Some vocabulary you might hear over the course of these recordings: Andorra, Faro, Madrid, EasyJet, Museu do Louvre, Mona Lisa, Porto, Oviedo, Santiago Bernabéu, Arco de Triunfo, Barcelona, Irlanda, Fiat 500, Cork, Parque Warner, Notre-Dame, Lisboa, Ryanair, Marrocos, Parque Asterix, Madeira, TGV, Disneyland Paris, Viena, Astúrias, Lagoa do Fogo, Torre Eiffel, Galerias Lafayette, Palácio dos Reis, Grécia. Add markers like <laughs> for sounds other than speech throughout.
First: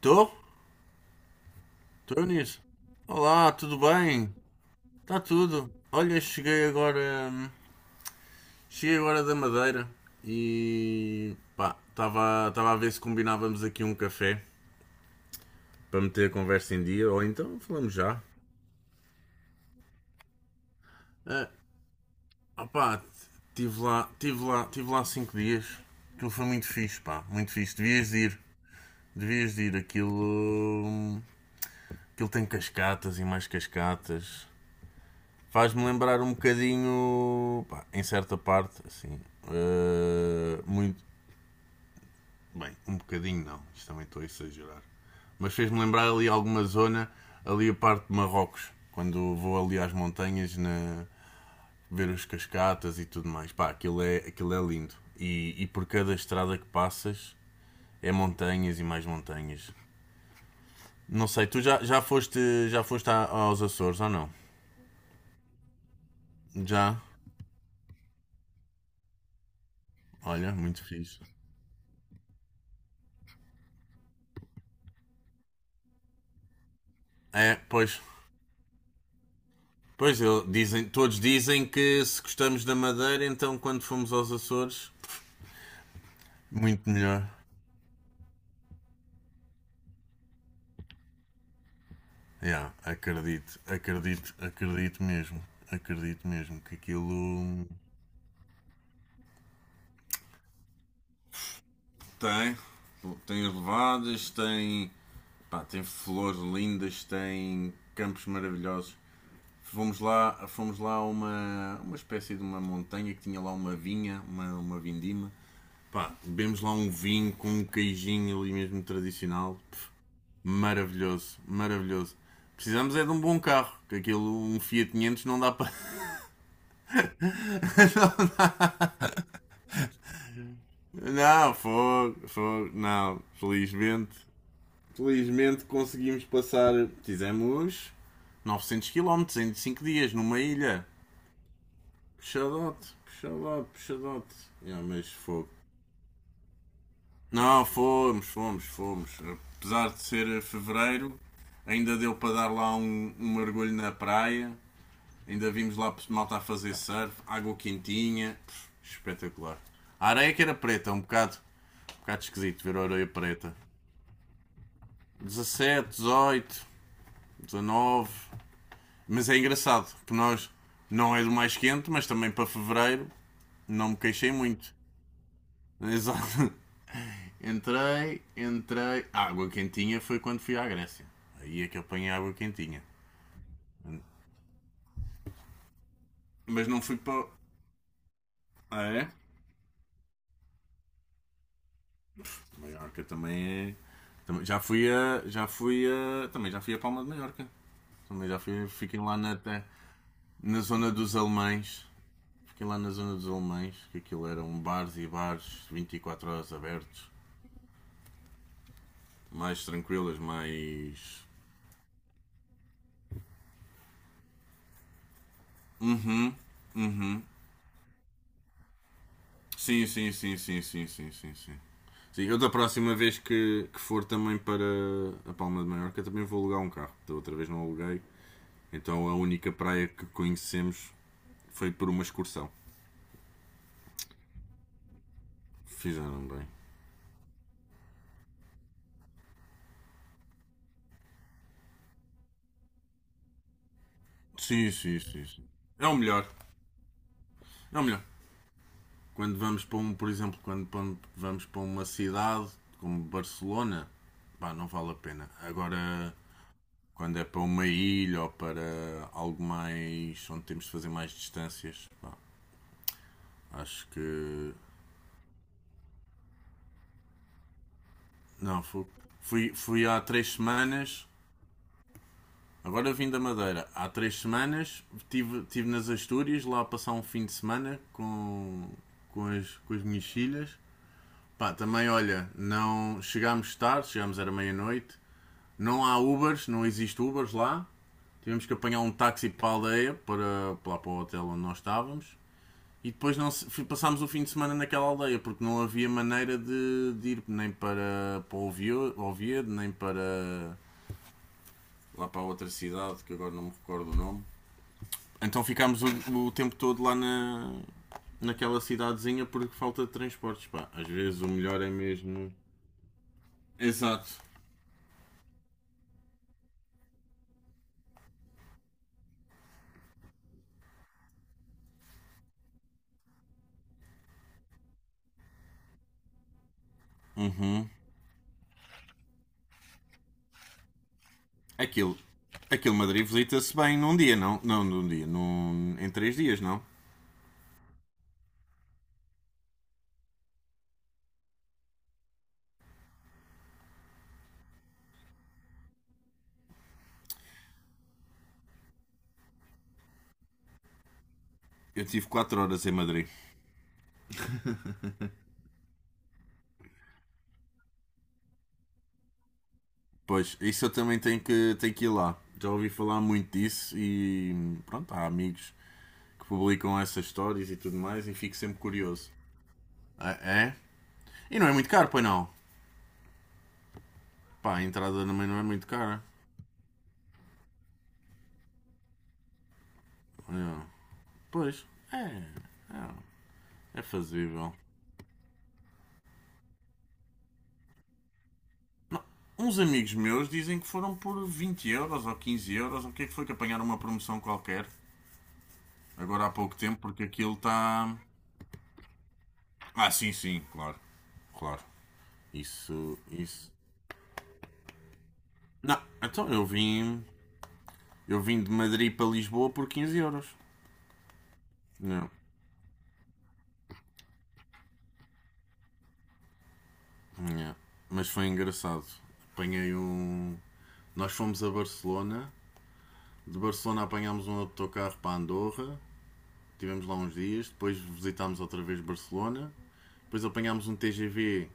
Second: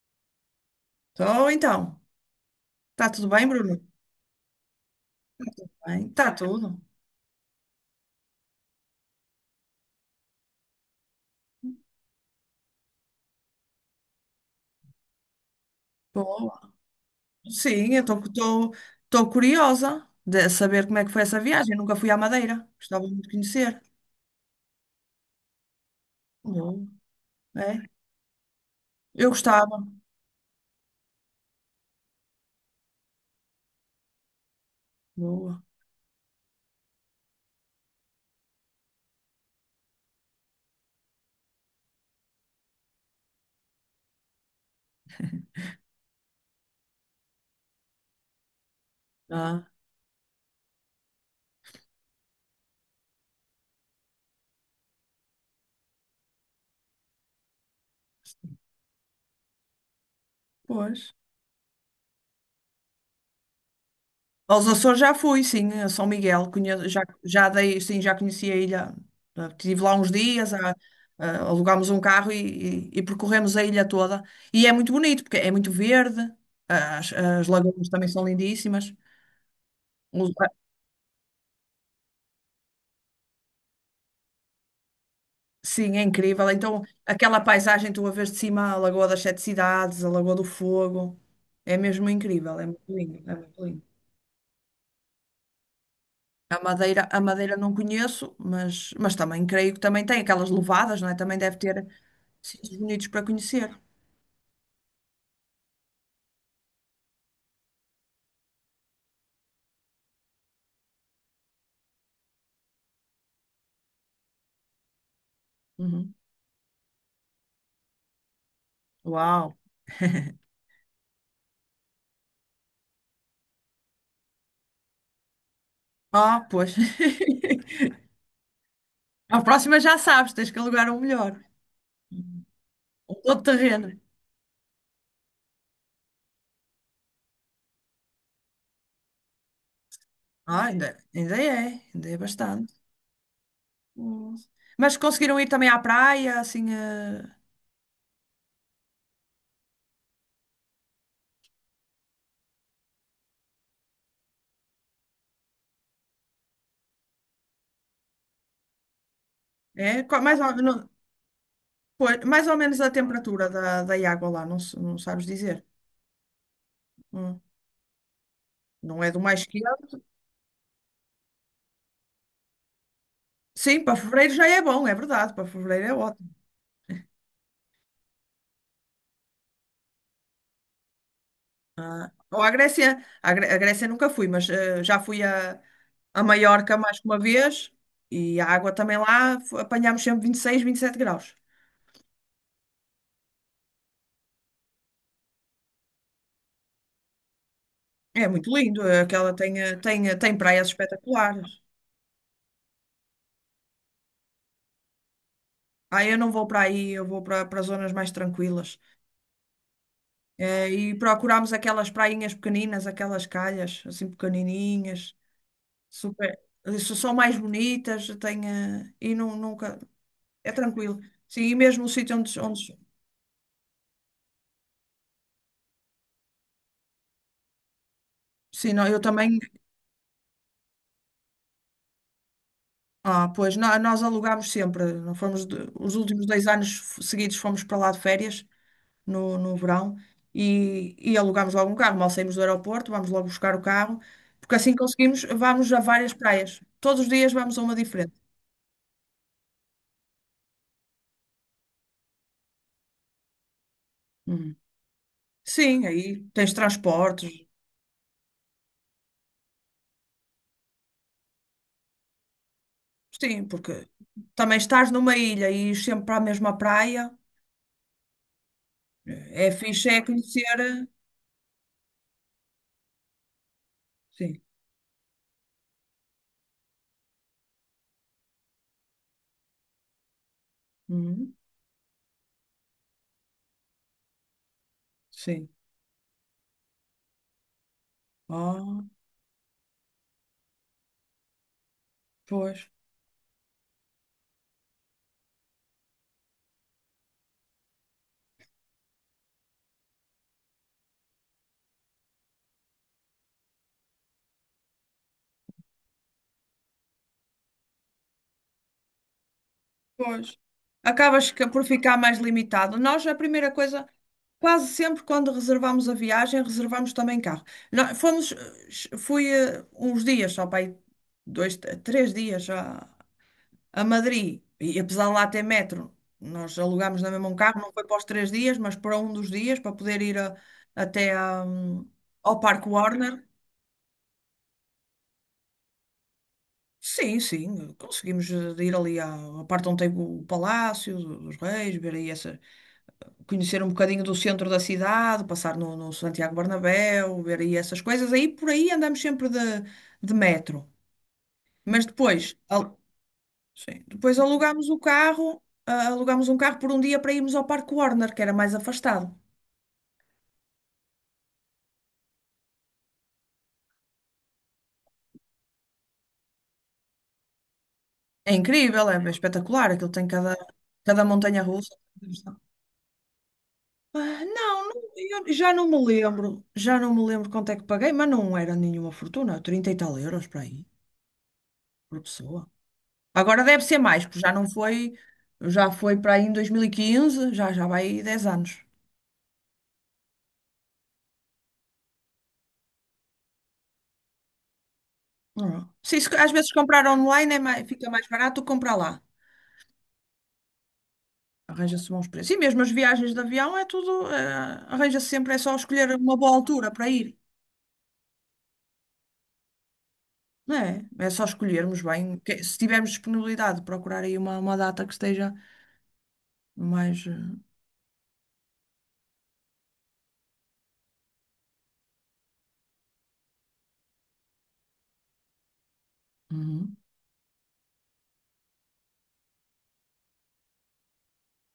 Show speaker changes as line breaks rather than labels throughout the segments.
Tô?
Estou então.
Tô nisso.
Está tudo bem,
Olá, tudo
Bruno?
bem? Tá tudo.
Bem,
Olha,
está
cheguei
tudo.
agora. hum, Cheguei agora da Madeira e, pá, estava a ver se combinávamos aqui um café para meter a
Boa.
conversa em dia ou então falamos
Sim, eu
já.
estou curiosa de saber como é que foi essa
Ah,
viagem. Eu nunca fui à Madeira.
opá,
Gostava muito de conhecer.
tive lá 5 dias. Aquilo foi muito
Boa.
fixe, pá, muito fixe.
É?
Devias de ir,
Eu
devias de ir.
gostava.
Aquilo. hum, Aquilo tem cascatas e mais cascatas.
Boa.
Faz-me lembrar um bocadinho, pá, em certa parte, assim, muito. Bem, um bocadinho não, isto também estou a exagerar. Mas fez-me lembrar ali alguma zona, ali a parte de Marrocos, quando vou
Ah,
ali às montanhas na, ver os cascatas e tudo mais. Pá, aquilo é lindo. E por cada estrada que passas é montanhas e mais montanhas.
pois.
Não sei, tu já foste aos Açores ou não?
Aos Açores já fui, sim, a São Miguel. Conhe- já,
Já?
já dei, sim, já conheci a ilha. Ah, estive lá uns dias,
Olha, muito fixe.
alugámos um carro e percorremos a ilha toda. E é muito bonito, porque é muito verde. As
É,
lagoas
pois,
também são lindíssimas.
pois,
Um-
dizem, todos dizem que se gostamos da Madeira, então quando fomos aos Açores,
Sim, é incrível. Então,
muito melhor.
aquela paisagem tu a vês de cima, a Lagoa das Sete Cidades, a Lagoa do Fogo, é mesmo incrível, é
Yeah,
muito lindo, é
acredito,
muito lindo.
acredito, acredito mesmo. Acredito
A
mesmo que
Madeira, a Madeira
aquilo.
não conheço, mas também creio que também tem aquelas levadas, não é? Também deve ter
Tem.
sítios bonitos para
Tem
conhecer.
elevadas, tem. Pá, tem flores lindas, tem campos maravilhosos. Fomos lá a uma espécie de uma montanha que tinha lá uma vinha, uma vindima.
Uhum.
Pá, bebemos lá um vinho com um queijinho ali mesmo
Uau!
tradicional. Pff, maravilhoso, maravilhoso. Precisamos é de um bom carro, que aquilo, um Fiat 500 não dá para...
Ah, pois. <laughs>
<laughs>
A próxima já sabes, tens que alugar um
Não,
melhor.
não, fogo, fogo,
Um
não.
todo terreno.
Felizmente, felizmente conseguimos passar, fizemos 900 quilómetros em 5 dias numa
Ah,
ilha.
ainda é bastante.
Puxadote, puxadote,
Hum.
puxadote. Yeah,
Mas
mas
conseguiram ir
fogo.
também à praia, assim.
Não, fomos, fomos, fomos. Apesar de ser fevereiro, ainda deu para dar lá um mergulho na praia. Ainda vimos lá malta a fazer surf, água quentinha, Pff, espetacular.
É,
A
qua-
areia
mais
que era
ou, não-.
preta, um bocado, um
Pois,
bocado
mais ou
esquisito ver
menos
a
a
areia
temperatura
preta.
da água lá, não, não sabes dizer.
17, 18,
Hum.
19.
Não é do
Mas é
mais
engraçado,
quente.
porque nós não é do mais quente, mas também para fevereiro
Sim,
não
para
me queixei
fevereiro já é
muito.
bom, é verdade, para
<laughs>
fevereiro é ótimo.
Exato. Entrei, entrei. A água quentinha foi quando fui à Grécia. Aí é que eu apanhei água
Ou à
quentinha.
Grécia, à Grécia nunca fui, mas já fui a,
Mas
Maiorca
não fui
mais que uma
para.
vez e a água
Ah,
também
é?
lá apanhámos sempre 26, 27 graus.
Maiorca também é. Já fui a. Já fui a. Também já fui a Palma de Maiorca.
É
Também já
muito
fui.
lindo,
Fiquei lá
aquela
na,
tem
na
praias
zona dos
espetaculares.
alemães. Fiquei lá na zona dos alemães, que aquilo eram bares e bares
Ah, eu não
24
vou
horas
para aí, eu
abertos.
vou para zonas mais tranquilas.
Mais tranquilas,
E
mais.
procurámos aquelas prainhas pequeninas, aquelas calhas assim pequenininhas, super, são mais bonitas, tem, e nunca,
Sim, sim, sim,
é
sim, sim,
tranquilo.
sim, sim,
Sim,
sim.
e mesmo o sítio
Sim, eu
onde,
da
onde
próxima vez que for também para a Palma de Maiorca também vou alugar um carro. Da outra vez não aluguei.
sim, não eu
Então a
também,
única praia que conhecemos foi por uma excursão.
ah, pois, nós alugámos sempre, não fomos, os últimos
Fizeram
dois
bem.
anos seguidos fomos para lá de férias, no verão, e alugámos logo um carro, mal saímos do aeroporto, vamos logo buscar o carro, porque
Sim,
assim
sim,
conseguimos,
sim, sim.
vamos a
É o
várias
melhor.
praias, todos os dias vamos a uma
É o melhor.
diferente.
Quando vamos para um, por exemplo, vamos para uma cidade como Barcelona, pá,
Uhum.
não vale a pena.
Sim, aí
Agora,
tens
quando é
transportes.
para uma ilha ou para algo mais onde temos de fazer mais distâncias, pá,
Sim,
acho
porque
que.
também estás numa ilha e ires sempre para a mesma praia.
Não, fu-
É
fui, fui
fixe, é
há três
conhecer.
semanas. Agora vim da Madeira. Há três
Sim.
semanas estive tive nas Astúrias lá a passar um fim de semana com as minhas filhas.
Uhum,
Pá, também olha, não chegámos tarde, chegámos era meia-noite,
sim.
não há Ubers, não existe Ubers lá. Tivemos que apanhar
Ah,
um táxi para a aldeia, para o hotel onde nós estávamos.
pois,
E depois não passámos o fim de semana naquela aldeia, porque não havia maneira de ir nem para Oviedo, nem para lá para outra cidade, que agora não me recordo o nome. Então ficámos o tempo todo lá naquela cidadezinha porque falta de
pois.
transportes. Pá, às vezes o
Acabas
melhor
por
é
ficar mais
mesmo.
limitado. Nós, a primeira coisa,
Exato.
quase sempre quando reservamos a viagem, reservamos também carro. Nós fomos, fui uns dias só para aí, dois, três dias já a Madrid, e apesar de lá ter metro, nós alugámos na mesma um carro,
Uhum.
não foi para os 3 dias, mas para um dos dias, para poder ir até a,
Aquilo.
ao Parque
Aquilo Madrid
Warner.
visita-se bem num dia, não? Não, num dia. Em 3 dias, não?
Sim, sim, conseguimos ir ali à parte onde tem o Palácio dos Reis, ver aí essa, conhecer um bocadinho do centro da cidade, passar no Santiago Bernabéu, ver aí essas coisas. Aí por aí andamos sempre de metro.
Eu
Mas
tive
depois,
4 horas
a-
em Madrid.
sim. Depois alugámos o carro, alugámos um carro por um dia para irmos ao Parque Warner, que era mais afastado.
Pois, isso eu também tenho que ir lá. Já ouvi falar muito disso e pronto, há amigos que publicam essas histórias e tudo mais e
É
fico sempre
incrível, é
curioso.
espetacular, aquilo tem
Ah,
cada,
é?
cada
E
montanha
não é muito
russa.
caro, pois não?
Ah,
Pá, a
não, não,
entrada também
eu
não é
já não
muito
me
cara.
lembro, já não me lembro quanto é que paguei, mas não era nenhuma fortuna, 30 e tal euros para
É.
aí,
Pois,
por
é.
pessoa. Agora deve ser
É, é
mais, porque já não
fazível.
foi, já foi para aí em 2015, já vai aí 10 anos.
Não. Uns amigos meus dizem que foram por 20 euros ou 15 euros, ou o que é que foi que apanharam uma promoção qualquer,
Não. Se isso,
agora
às
há
vezes
pouco tempo,
comprar
porque
online
aquilo
é fica
está.
mais barato do comprar lá.
Ah, sim, sim, claro. Claro.
Arranja-se bons preços. E mesmo as
Isso,
viagens de
isso.
avião é tudo, arranja-se sempre, é só
Não,
escolher uma
então
boa
eu
altura para
vim.
ir,
Eu vim de Madrid para Lisboa por 15 euros.
não é? É só escolhermos
Não,
bem, se tivermos disponibilidade, procurar aí uma data que esteja mais.
não. Mas foi engraçado. Apanhei um. Nós fomos a Barcelona. De Barcelona apanhámos um autocarro para Andorra.
Uhum,
Tivemos lá uns dias, depois visitámos outra vez Barcelona, depois apanhámos um TGV.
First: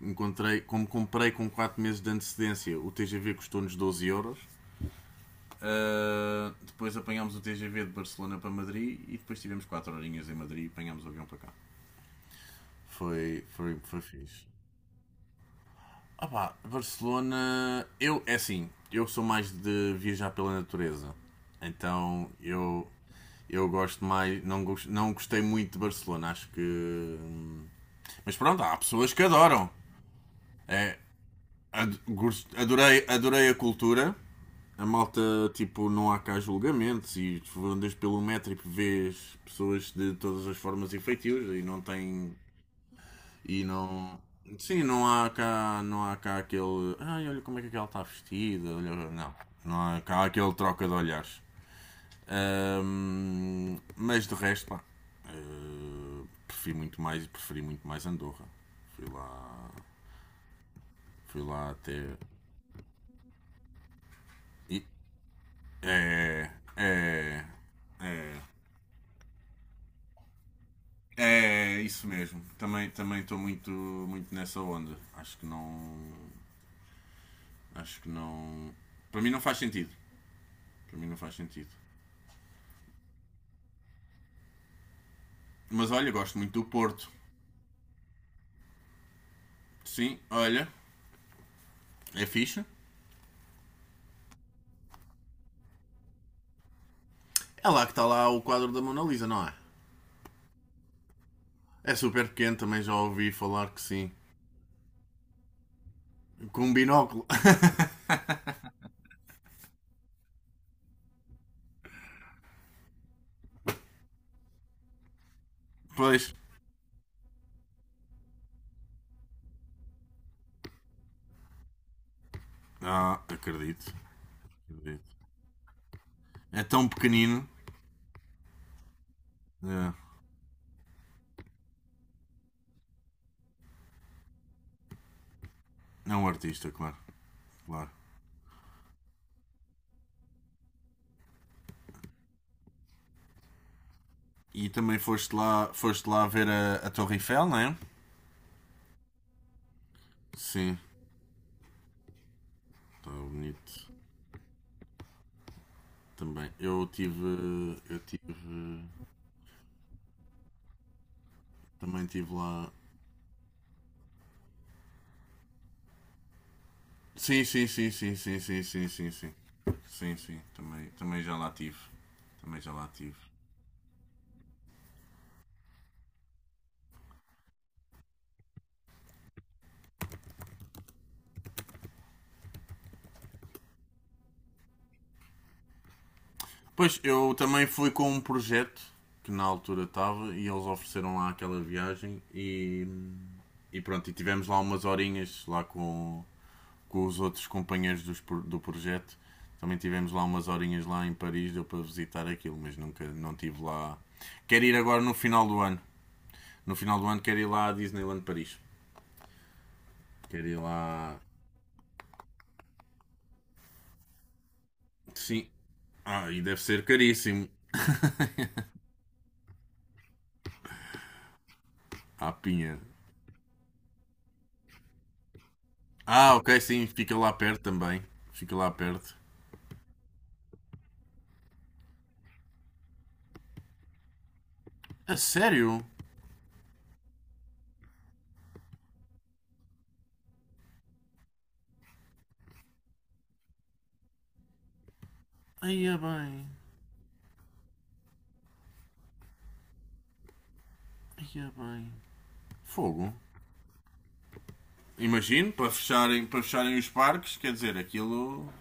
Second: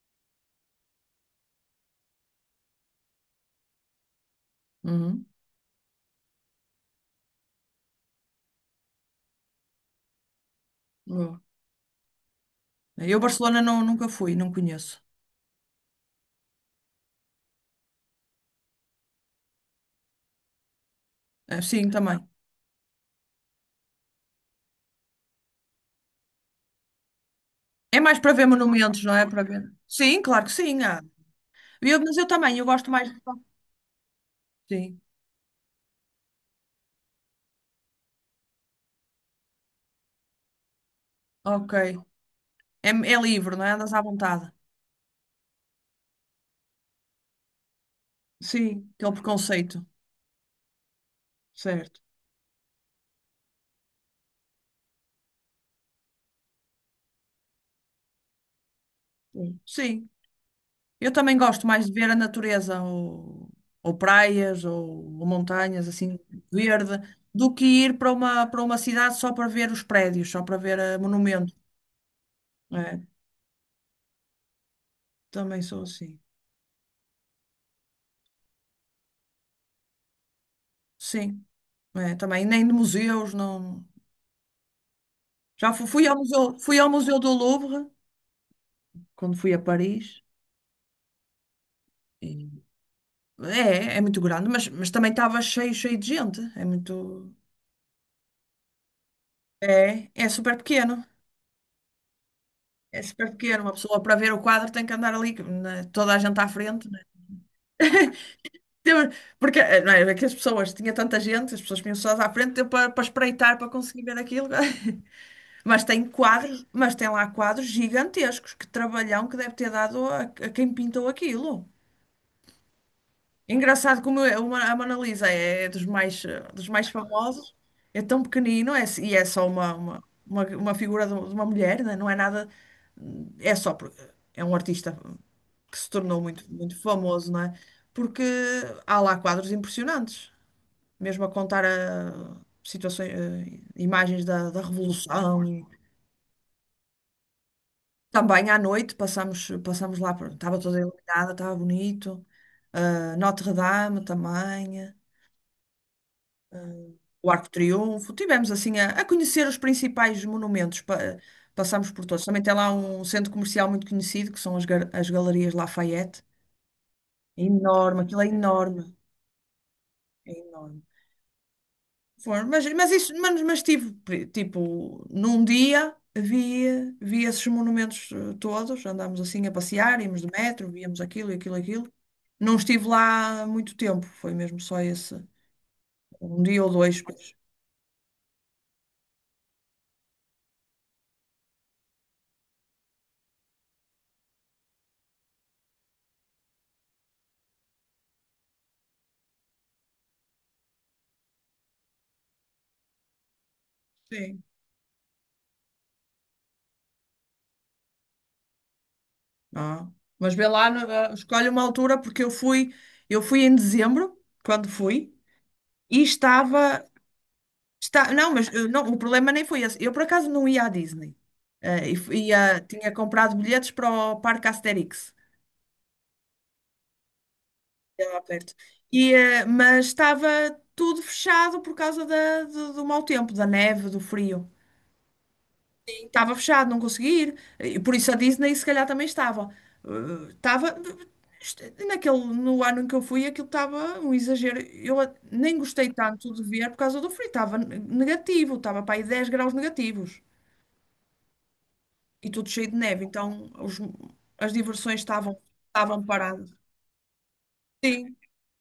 Encontrei, como comprei com 4 meses de antecedência, o TGV custou-nos 12 euros.
uhum,
Ah, depois apanhámos o TGV de Barcelona para Madrid e depois tivemos 4 horinhas em Madrid e apanhámos o avião para
boa.
cá.
Eu,
Foi,
Barcelona,
foi,
não,
foi
nunca fui,
fixe.
não conheço.
Ah pá, Barcelona. Eu, é assim, eu sou mais de viajar pela natureza.
Sim, também.
Então eu. Eu gosto mais. Não, não gostei muito de Barcelona, acho que.
É mais para
Mas
ver
pronto, há
monumentos,
pessoas
não
que
é? Para ver.
adoram.
Sim, claro que sim.
É,
Há. Eu, mas eu também, eu gosto
adorei,
mais.
adorei a cultura. A
Sim,
malta, tipo, não há cá julgamentos e tu andas pelo metro e vês pessoas de todas as formas e feitios e
ok.
não tem
É livre,
e
não é? Andas à
não.
vontade.
Sim, não há cá aquele. Ai, olha como é que ela está vestida.
Sim,
Olha...
aquele
Não, não
preconceito,
há cá aquele troca de olhares.
certo?
Mas de resto, pá, prefiro muito mais preferi muito mais Andorra. Fui
Sim.
lá,
Sim. Eu também
fui
gosto
lá
mais de
até.
ver a natureza, ou, praias,
E,
ou montanhas, assim,
é,
verde,
é,
do que ir para
é,
uma, para uma cidade só para ver os prédios, só para ver monumentos.
é isso mesmo. Também
É,
também estou muito nessa onda. Acho que
também sou
não,
assim.
acho que não. Para mim não faz sentido. Para mim não faz
Sim,
sentido.
é, também. Nem de museus, não. Já
Mas olha, gosto muito do
fui ao
Porto.
Museu do Louvre, quando fui a
Sim,
Paris.
olha, é
e-
fixe.
é muito grande, mas, também estava cheio, cheio de gente. É muito.
É lá que está lá o quadro da Mona Lisa, não é?
É super pequeno.
É super pequeno, também já
É super
ouvi
pequeno.
falar
Uma
que
pessoa
sim.
para ver o quadro tem que andar ali, né, toda a gente à
Com um
frente.
binóculo. <laughs>
Porque não é, é que as pessoas, tinha tanta gente, as pessoas tinham só à frente tempo para espreitar, para conseguir ver aquilo. <laughs> Mas tem
Pois.
quadros, mas tem lá quadros gigantescos, que trabalhão que deve ter dado a quem pintou aquilo.
Ah, acredito.
Engraçado como é a Mona
Acredito.
Lisa é dos mais,
É
dos
tão
mais
pequenino.
famosos, é tão pequenino, e é só uma,
É,
uma, uma, uma figura de uma mulher, né? Não é nada, é só, porque é um artista que se
é
tornou
um
muito,
artista,
muito
claro.
famoso, não é?
Claro.
Porque há lá quadros impressionantes, mesmo a contar situações, imagens da
E também foste
Revolução. E
lá, foste lá ver a Torre Eiffel, não é?
também à noite passamos lá, estava
Sim,
toda iluminada, estava bonito.
está
Ah,
bonito
Notre-Dame também,
também. Eu tive,
o Arco de
eu
Triunfo.
tive,
Tivemos assim a conhecer os principais monumentos, passamos por
também
todos.
tive
Também tem lá
lá.
um centro comercial muito conhecido, que são as Galerias Lafayette. É
Sim, sim, sim,
enorme,
sim,
aquilo é
sim, sim,
enorme.
sim, sim, sim. Sim,
É
sim,
enorme.
também já lá tive.
Foram,
Também
mas,
já lá
mas isso,
tive.
mas tive, tipo, num dia vi esses monumentos todos, andámos assim a passear, íamos de metro, víamos aquilo e aquilo e aquilo. Não estive lá muito tempo, foi mesmo só esse, um dia ou dois,
Pois, eu
pois.
também fui com um projeto que na altura estava e eles ofereceram lá aquela viagem e pronto, e tivemos lá umas horinhas lá com os outros companheiros do projeto. Também tivemos lá umas horinhas lá em Paris, deu para visitar aquilo, mas nunca, não tive lá.
Sim.
Quero ir agora no final do ano. No final do ano quero ir lá à Disneyland Paris.
Ah, mas vê
Quero ir
lá,
lá.
escolhe uma altura, porque eu fui em dezembro, quando fui,
Sim.
e
Ah, e deve ser caríssimo.
está, não, mas
<laughs>
não, o problema nem foi esse. Eu, por acaso, não ia à Disney. E,
Ah, pinha.
tinha comprado bilhetes para o Parque Asterix,
Ah, ok, sim, fica lá perto também.
lá perto.
Fica lá
E,
perto.
mas estava tudo fechado por causa do mau tempo, da neve, do frio.
A sério?
E estava fechado, não consegui ir. E por isso a Disney se calhar também estava. Estava. est- no ano em que eu fui, aquilo estava um exagero. Eu nem
Aí
gostei
é
tanto de
bem.
ver por causa do frio. Estava negativo, estava para aí 10 graus negativos.
Aí é bem.
E tudo cheio de neve.
Fogo.
Então as diversões estavam,
Imagino,
estavam
para
paradas.
fecharem os parques, quer dizer, aquilo.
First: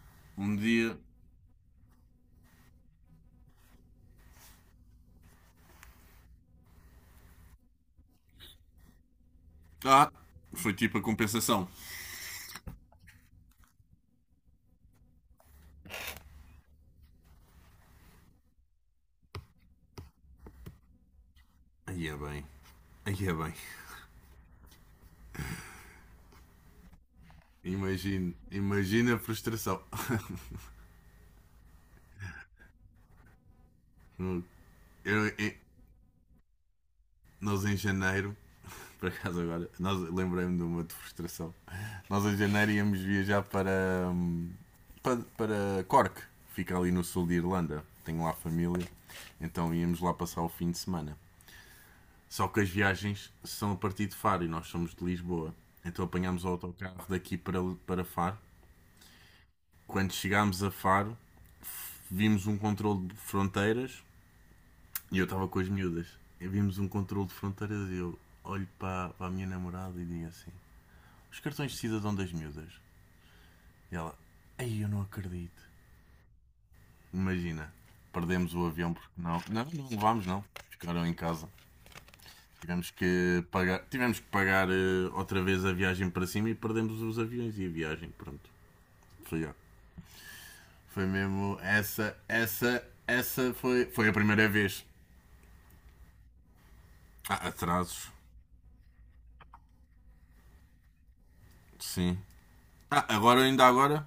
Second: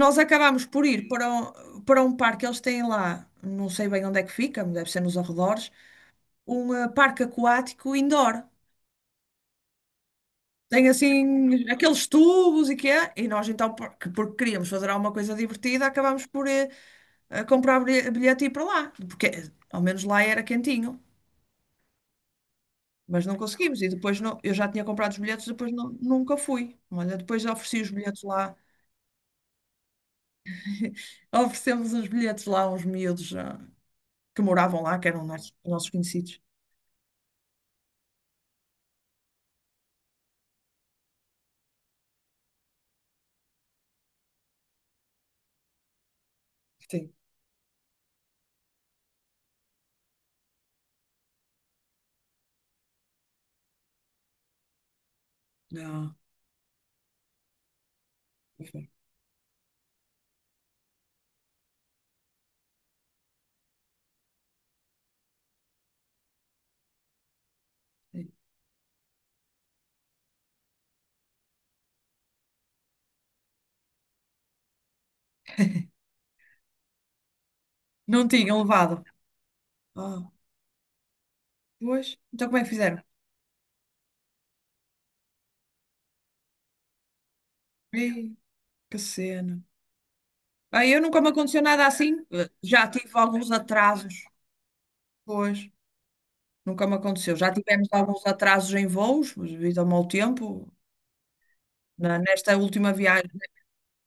Nós
Um
acabámos por
dia.
ir para um parque, eles têm lá, não sei bem onde é que fica, mas deve ser nos arredores, um parque aquático indoor.
Ah, foi
Tem
tipo a
assim
compensação.
aqueles tubos e que é, e nós então, porque queríamos fazer alguma coisa divertida, acabámos por comprar bilhete e ir para lá, porque ao menos lá era quentinho,
Aí é bem.
mas
Aí é
não
bem.
conseguimos. E depois não, eu já tinha comprado os bilhetes, depois nunca fui. Olha, depois ofereci os bilhetes
Imagino,
lá,
imagina a frustração. <laughs>
<laughs> oferecemos os bilhetes lá a uns miúdos, que moravam lá, que eram
Eu, eu-
nossos conhecidos.
Nós em janeiro, <laughs> por acaso agora, nós lembrei-me de uma de frustração. Nós em janeiro íamos viajar para Cork, fica ali no
Sim.
sul de Irlanda. Tenho lá família, então íamos lá passar o fim de semana. Só que as viagens são a partir de Faro e nós somos de Lisboa. Então
Não.
apanhámos o autocarro daqui para Faro.
Ok.
Quando chegámos a Faro, vimos um controle de fronteiras e eu estava com as miúdas. E vimos um controle de fronteiras e eu
Sim.
olho para a minha namorada e digo assim: Os cartões de cidadão das miúdas. E ela: Ei, eu não acredito. Imagina,
Não
perdemos
tinham
o avião
levado.
porque não. Não, não levámos,
Ah,
não. Ficaram em casa.
pois. Então como é que fizeram?
Tivemos que pagar outra vez a viagem para cima e perdemos os aviões e a viagem.
Ei,
Pronto,
que
foi ó.
cena. Ah, eu
Foi
nunca me
mesmo
aconteceu nada assim.
essa, essa,
Já tive alguns
essa foi, foi a
atrasos.
primeira vez.
Pois. Nunca me aconteceu.
Ah,
Já tivemos
atrasos,
alguns atrasos em voos, mas devido ao mau tempo,
sim.
nesta última
Ah,
viagem.
agora, ainda agora,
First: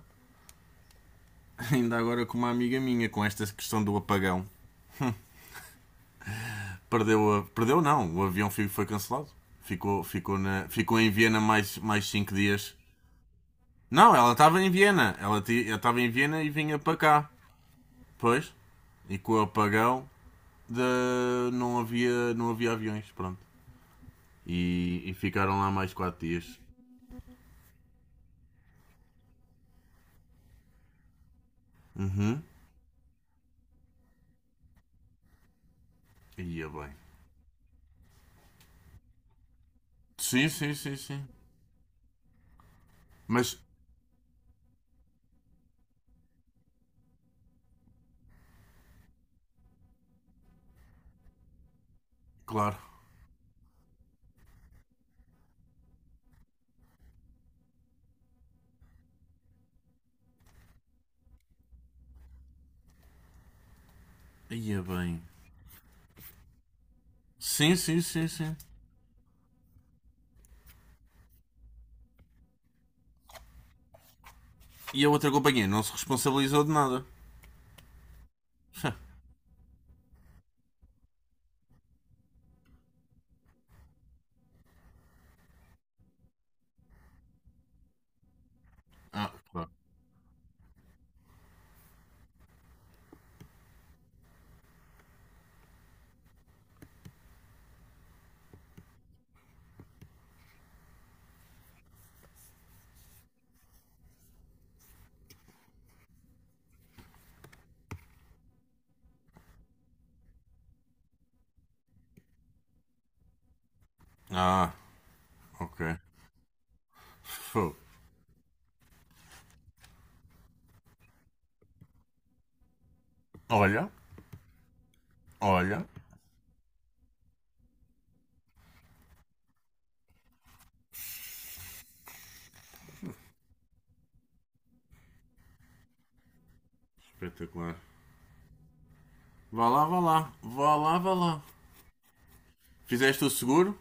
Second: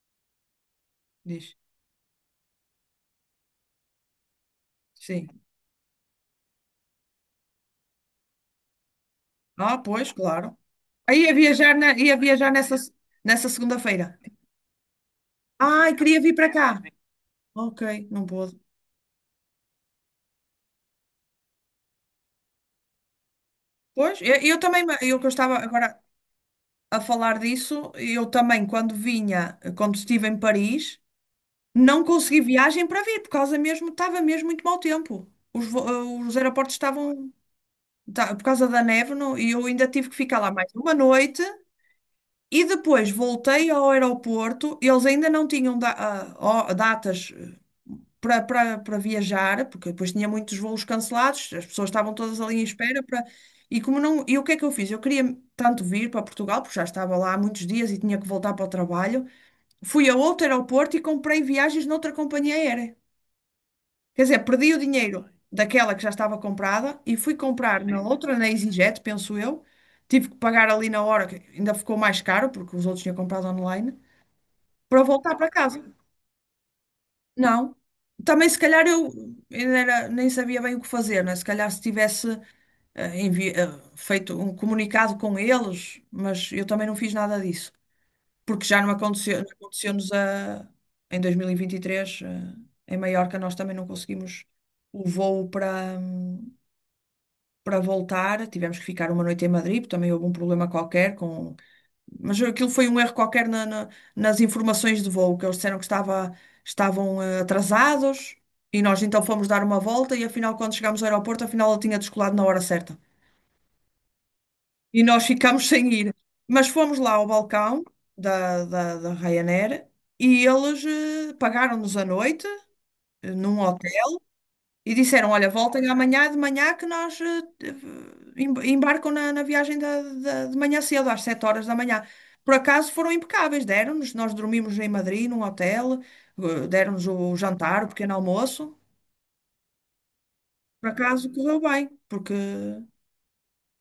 Diz.
<laughs> ainda agora com uma amiga minha, com esta questão do apagão.
Sim.
Perdeu, perdeu não, o avião foi cancelado.
Ah,
Ficou,
pois,
ficou,
claro.
na... ficou em
Aí ia
Viena
viajar,
mais, mais
ia
cinco
viajar nessa,
dias.
nessa
Não,
segunda-feira.
ela estava em Viena. Ela
Ai,
estava em
queria vir
Viena e
para
vinha
cá.
para cá.
Ok, não
Pois.
pôde.
E com o apagão não, não havia aviões, pronto.
Pois, eu também,
E
eu que eu estava
ficaram lá mais
agora
4 dias.
a falar disso, eu também, quando vinha, quando estive em Paris, não consegui
Uhum.
viagem para vir, por causa mesmo, estava mesmo muito mau tempo. Os
Ia
aeroportos
bem.
estavam, tá, por causa da neve, e eu ainda tive que ficar
Sim,
lá mais
sim,
uma
sim, sim.
noite, e depois
Mas,
voltei ao aeroporto, eles ainda não tinham datas para, para viajar, porque depois tinha muitos voos cancelados, as pessoas estavam todas ali em
claro,
espera para... E como não, e o que é que eu fiz? Eu queria tanto vir para Portugal, porque já estava lá há muitos dias e tinha que voltar para o trabalho. Fui a outro aeroporto e comprei viagens noutra companhia aérea. Quer dizer, perdi o
ia bem.
dinheiro daquela que já estava comprada e fui
Sim,
comprar na
sim, sim,
outra, na
sim.
EasyJet, penso eu. Tive que pagar ali na hora, que ainda ficou mais caro, porque os outros tinham comprado online, para
E a outra
voltar para
companhia
casa.
não se responsabilizou de nada.
Não. Também se calhar eu
<laughs>
ainda nem sabia bem o que fazer, né? Se calhar se tivesse eh, envi- eh, feito um comunicado com eles, mas eu também não fiz nada disso, porque já não
Ah,
aconteceu, não
claro.
aconteceu-nos a, em 2023, em Maiorca, nós também não conseguimos o voo para voltar, tivemos que ficar uma noite em Madrid, porque também houve um problema qualquer com mas aquilo foi um erro qualquer nas informações de voo, que eles disseram que estavam atrasados e nós então fomos dar uma volta e afinal, quando chegámos ao aeroporto, afinal ele tinha descolado na hora certa.
Ah,
E nós ficámos <laughs> sem
ok.
ir. Mas fomos lá ao
Fogo.
balcão da Ryanair e eles pagaram-nos a noite num
Olha,
hotel. E disseram, olha,
olha.
voltem amanhã de manhã que nós embarcam na viagem de manhã cedo, às 7 horas da manhã. Por acaso foram impecáveis, deram-nos, nós dormimos em Madrid, num hotel, deram-nos o
Espetacular.
jantar, o pequeno almoço.
Vá lá, vá lá. Vá
Por
lá, vá
acaso
lá.
correu bem, porque
Fizeste o seguro?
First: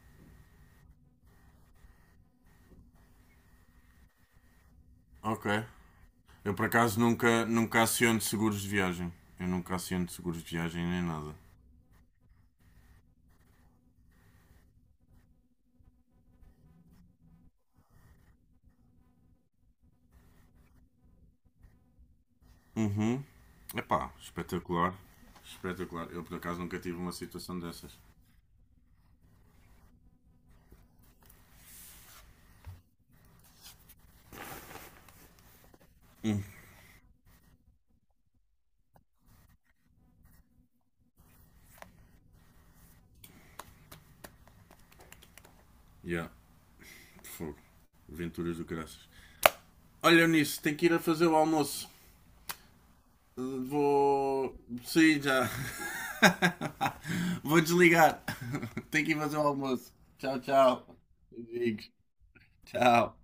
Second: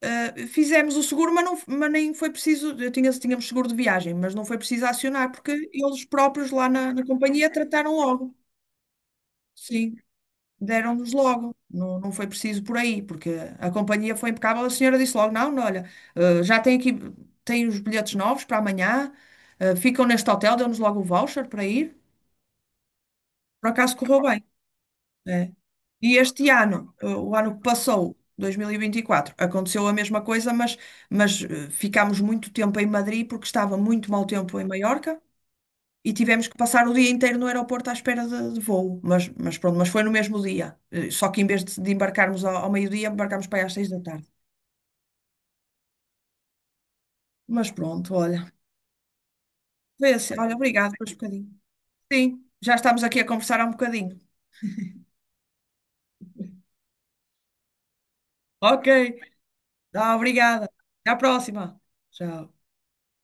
fizemos o seguro, mas, não, mas nem foi preciso, tínhamos seguro de viagem, mas não foi preciso acionar,
Ok.
porque eles próprios
Eu por
lá na,
acaso
na
nunca,
companhia
nunca
trataram
aciono
logo.
seguros de viagem. Eu nunca
Sim.
aciono seguros de viagem nem
Deram-nos
nada.
logo. Não, não foi preciso por aí, porque a companhia foi impecável. A senhora disse logo: não, não, olha, já tem aqui, tem os bilhetes novos para amanhã, ficam neste hotel, deu-nos logo o voucher para ir.
Uhum.
Por acaso
Epá,
correu bem,
espetacular.
né?
Espetacular.
E
Eu por
este
acaso nunca
ano,
tive uma
o ano
situação
que
dessas.
passou, 2024, aconteceu a mesma coisa, mas ficámos muito tempo em Madrid porque estava muito mau tempo em Maiorca. E
Hum.
tivemos que passar o dia inteiro no aeroporto à espera de voo. Mas pronto, mas foi no mesmo dia. Só que em vez de embarcarmos ao meio-dia, embarcámos para aí às 6 da tarde.
Yeah. Fogo.
Mas pronto, olha.
Aventuras do graças.
Foi
Olha
assim. Olha,
nisso, tenho que
obrigado
ir a
por este
fazer o
bocadinho.
almoço.
Sim, já estamos aqui a conversar há um bocadinho.
Vou. Sim, já. <laughs> Vou desligar.
Ok,
<laughs> Tenho que ir fazer o almoço.
tá,
Tchau,
obrigada.
tchau.
Até à próxima.
Amigos.
Tchau.
Tchau.